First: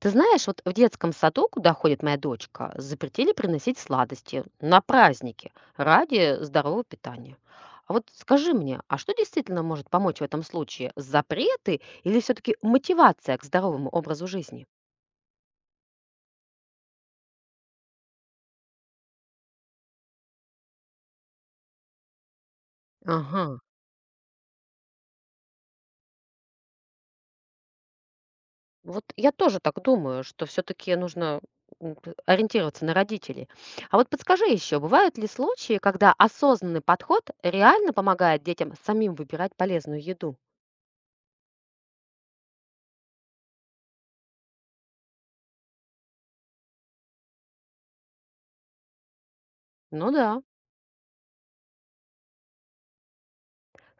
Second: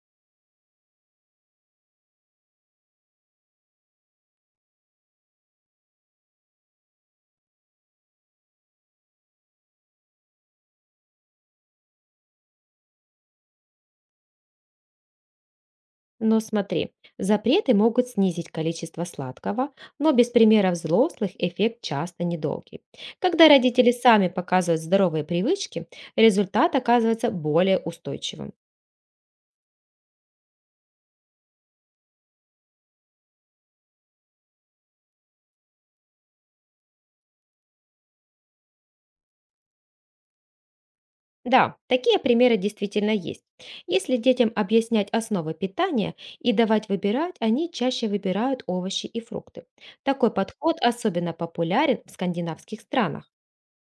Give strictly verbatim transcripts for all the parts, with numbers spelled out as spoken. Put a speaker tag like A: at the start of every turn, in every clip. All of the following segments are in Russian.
A: Ты знаешь, вот в детском саду, куда ходит моя дочка, запретили приносить сладости на праздники ради здорового питания. А вот скажи мне, а что действительно может помочь в этом случае? Запреты или все-таки мотивация к здоровому образу жизни?
B: Но смотри, запреты могут снизить количество сладкого, но без примеров взрослых эффект часто недолгий.
A: Ага.
B: Когда родители сами показывают здоровые привычки, результат оказывается более устойчивым.
A: Вот я тоже так думаю, что все-таки нужно м, п- ориентироваться на родителей. А вот подскажи еще, бывают ли случаи, когда осознанный подход реально помогает детям самим выбирать полезную еду?
B: Да, такие примеры действительно есть. Если детям объяснять основы питания и давать выбирать, они чаще выбирают овощи и фрукты.
A: Ну
B: Такой
A: да.
B: подход особенно популярен в скандинавских странах.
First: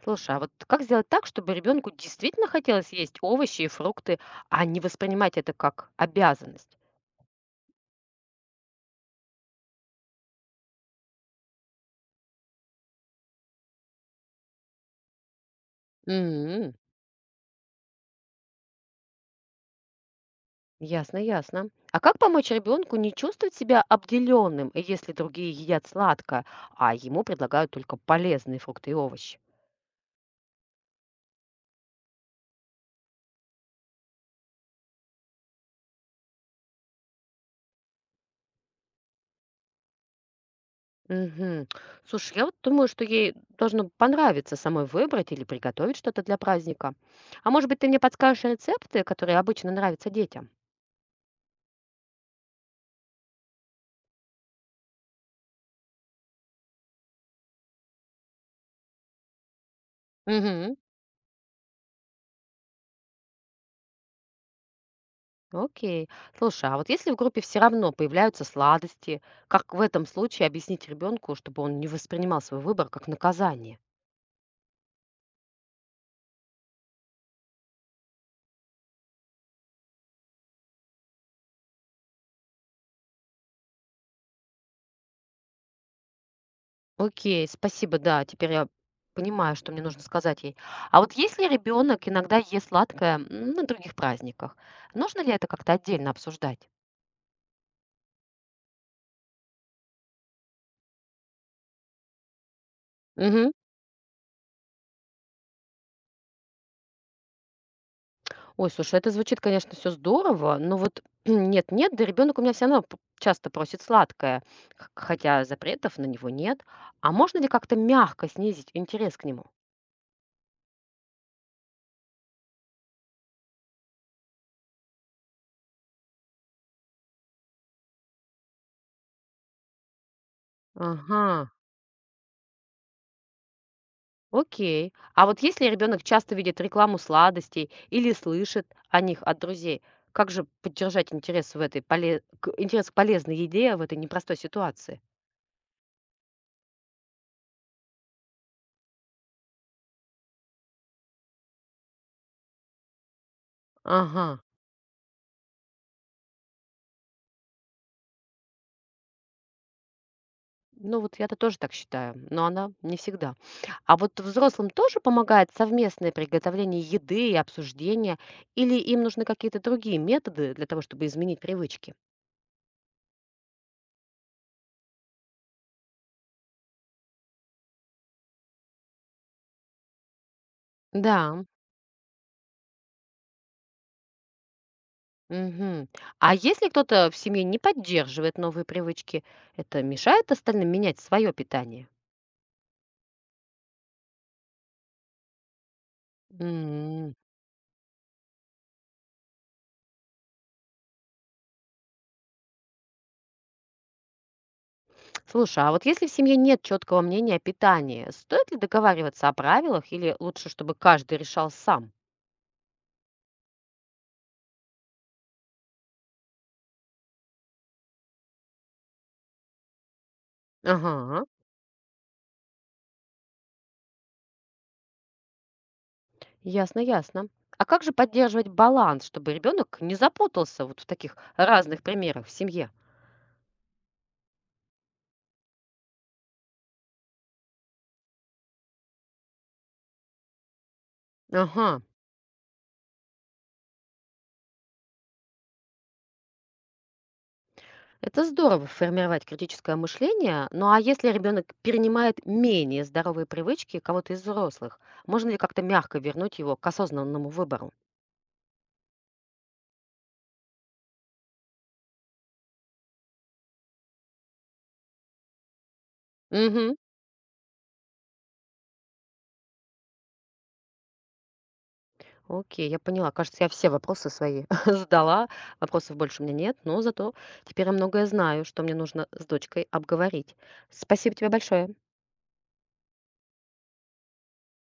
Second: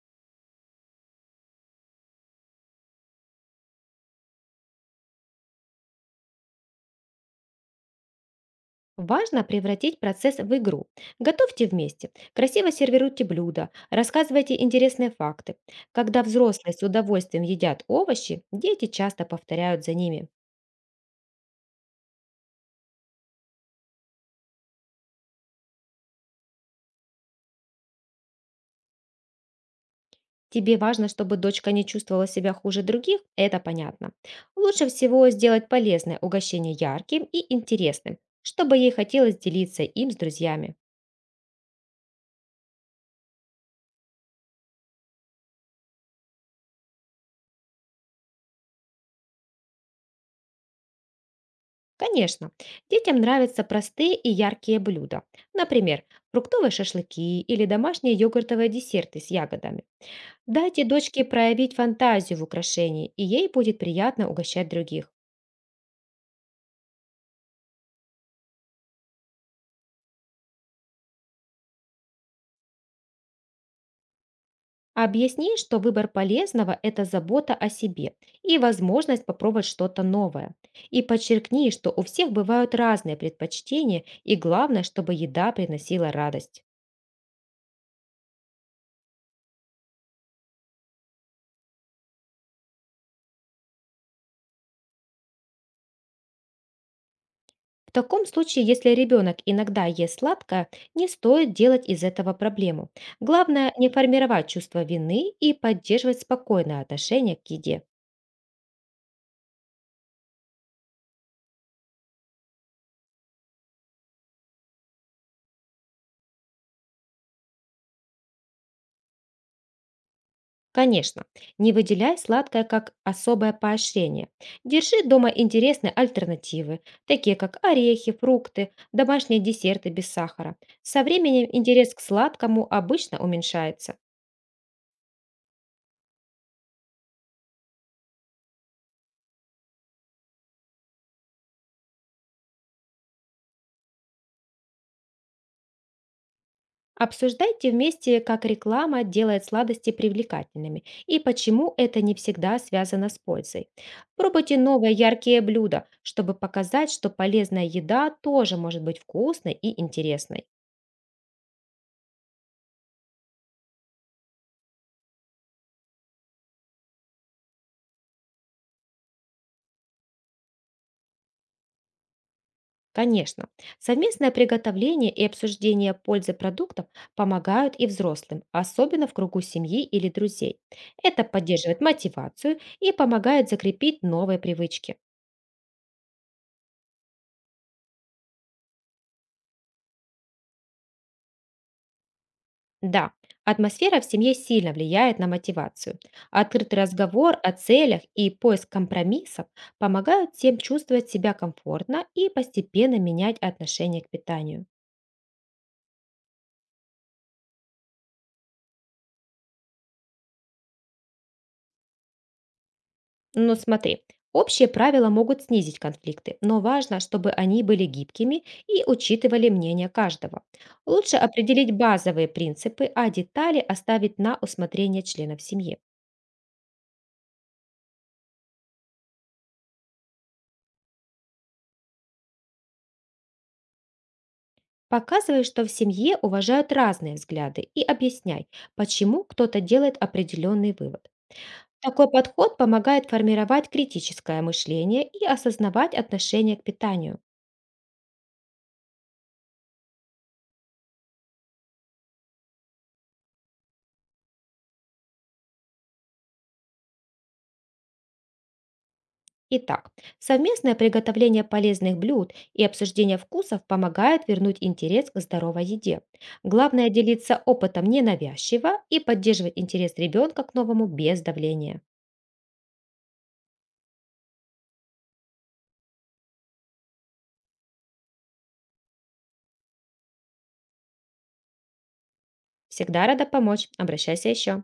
A: Слушай, а вот как сделать так, чтобы ребенку действительно хотелось есть овощи и фрукты, а не воспринимать это как обязанность?
B: Важно превратить процесс в игру. Готовьте вместе, красиво сервируйте блюда, рассказывайте интересные факты. Когда
A: М,
B: взрослые с удовольствием едят овощи, дети часто повторяют за ними.
A: Ясно, ясно. А как помочь ребенку не чувствовать себя обделенным, если другие едят сладкое, а ему предлагают только полезные фрукты и овощи?
B: Тебе важно, чтобы дочка не чувствовала себя хуже других, это понятно. Лучше всего сделать полезное угощение ярким и интересным, чтобы ей хотелось делиться им с друзьями.
A: Мгм. Слушай, я вот думаю, что ей должно понравиться самой выбрать или приготовить что-то для праздника. А может быть, ты мне подскажешь рецепты, которые обычно нравятся детям?
B: Конечно, детям нравятся простые и яркие блюда. Например, фруктовые шашлыки или домашние йогуртовые десерты с ягодами.
A: Мгм.
B: Дайте дочке проявить фантазию в украшении, и ей будет приятно угощать других.
A: Окей. Слушай, а вот если в группе все равно появляются сладости, как в этом случае объяснить ребенку, чтобы он не воспринимал свой выбор как наказание?
B: Объясни, что выбор полезного– это забота о себе и возможность попробовать что-то новое. И подчеркни, что у всех бывают разные предпочтения, и главное, чтобы еда приносила радость.
A: Окей, спасибо, да, теперь я понимаю, что мне нужно сказать ей. А вот если ребенок иногда ест сладкое м, на других праздниках, нужно ли это как-то отдельно обсуждать?
B: В таком случае, если ребенок иногда ест сладкое, не стоит делать из этого проблему.
A: Мгм.
B: Главное не формировать чувство вины и поддерживать спокойное отношение к еде.
A: Ой, слушай, это звучит, конечно, все здорово, но вот нет-нет, да ребенок у меня все равно п часто просит сладкое, х хотя запретов на него нет. А можно ли как-то мягко снизить интерес к нему?
B: Конечно, не выделяй сладкое как особое поощрение. Держи дома интересные альтернативы, такие как орехи, фрукты, домашние десерты без сахара. Со
A: Ага,
B: временем интерес к сладкому обычно уменьшается.
A: окей. А вот если ребенок часто видит рекламу сладостей или слышит о них от друзей, как же поддержать интерес в этой поле к интерес к полезной еде в этой непростой ситуации?
B: Обсуждайте вместе, как реклама делает сладости привлекательными и почему это не всегда связано с пользой.
A: Ага.
B: Пробуйте новые яркие блюда, чтобы показать, что полезная еда тоже может быть вкусной и интересной.
A: Ну, вот я-то тоже так считаю, но она не всегда. А вот взрослым тоже помогает совместное приготовление еды и обсуждение, или им нужны какие-то другие методы для того, чтобы изменить привычки?
B: Конечно, совместное приготовление и обсуждение пользы продуктов помогают и взрослым, особенно в кругу семьи или друзей. Это
A: Да.
B: поддерживает мотивацию и помогает закрепить новые привычки.
A: Мгм. А если кто-то в семье не поддерживает новые привычки, это мешает остальным менять свое питание?
B: Да, атмосфера в семье сильно влияет на мотивацию. Открытый
A: М,
B: разговор о целях и поиск компромиссов помогают всем чувствовать себя комфортно и постепенно менять отношение к питанию.
A: Слушай, а вот если в семье нет четкого мнения о питании, стоит ли договариваться о правилах или лучше, чтобы каждый решал сам?
B: Но смотри, общие правила могут снизить конфликты, но важно, чтобы они были гибкими и учитывали мнение каждого. Лучше
A: Ага.
B: определить базовые принципы, а детали оставить на усмотрение членов семьи.
A: Ясно, ясно. А как же поддерживать баланс, чтобы ребенок не запутался вот в таких разных примерах в семье?
B: Показывай, что в семье уважают разные взгляды и объясняй, почему кто-то делает определенный вывод.
A: Ага,
B: Такой подход помогает формировать критическое мышление и осознавать отношение к питанию.
A: это здорово формировать критическое мышление. Ну а если ребенок перенимает менее здоровые привычки кого-то из взрослых, можно ли как-то мягко вернуть его к осознанному выбору?
B: Итак, совместное приготовление полезных блюд и обсуждение вкусов помогает вернуть интерес к здоровой еде.
A: Угу.
B: Главное делиться опытом ненавязчиво и поддерживать интерес ребенка к новому без давления.
A: Окей, я поняла. Кажется, я все вопросы свои задала. Вопросов больше у меня нет, но зато теперь я многое знаю, что мне нужно с дочкой обговорить. Спасибо тебе большое.
B: Всегда рада помочь. Обращайся еще.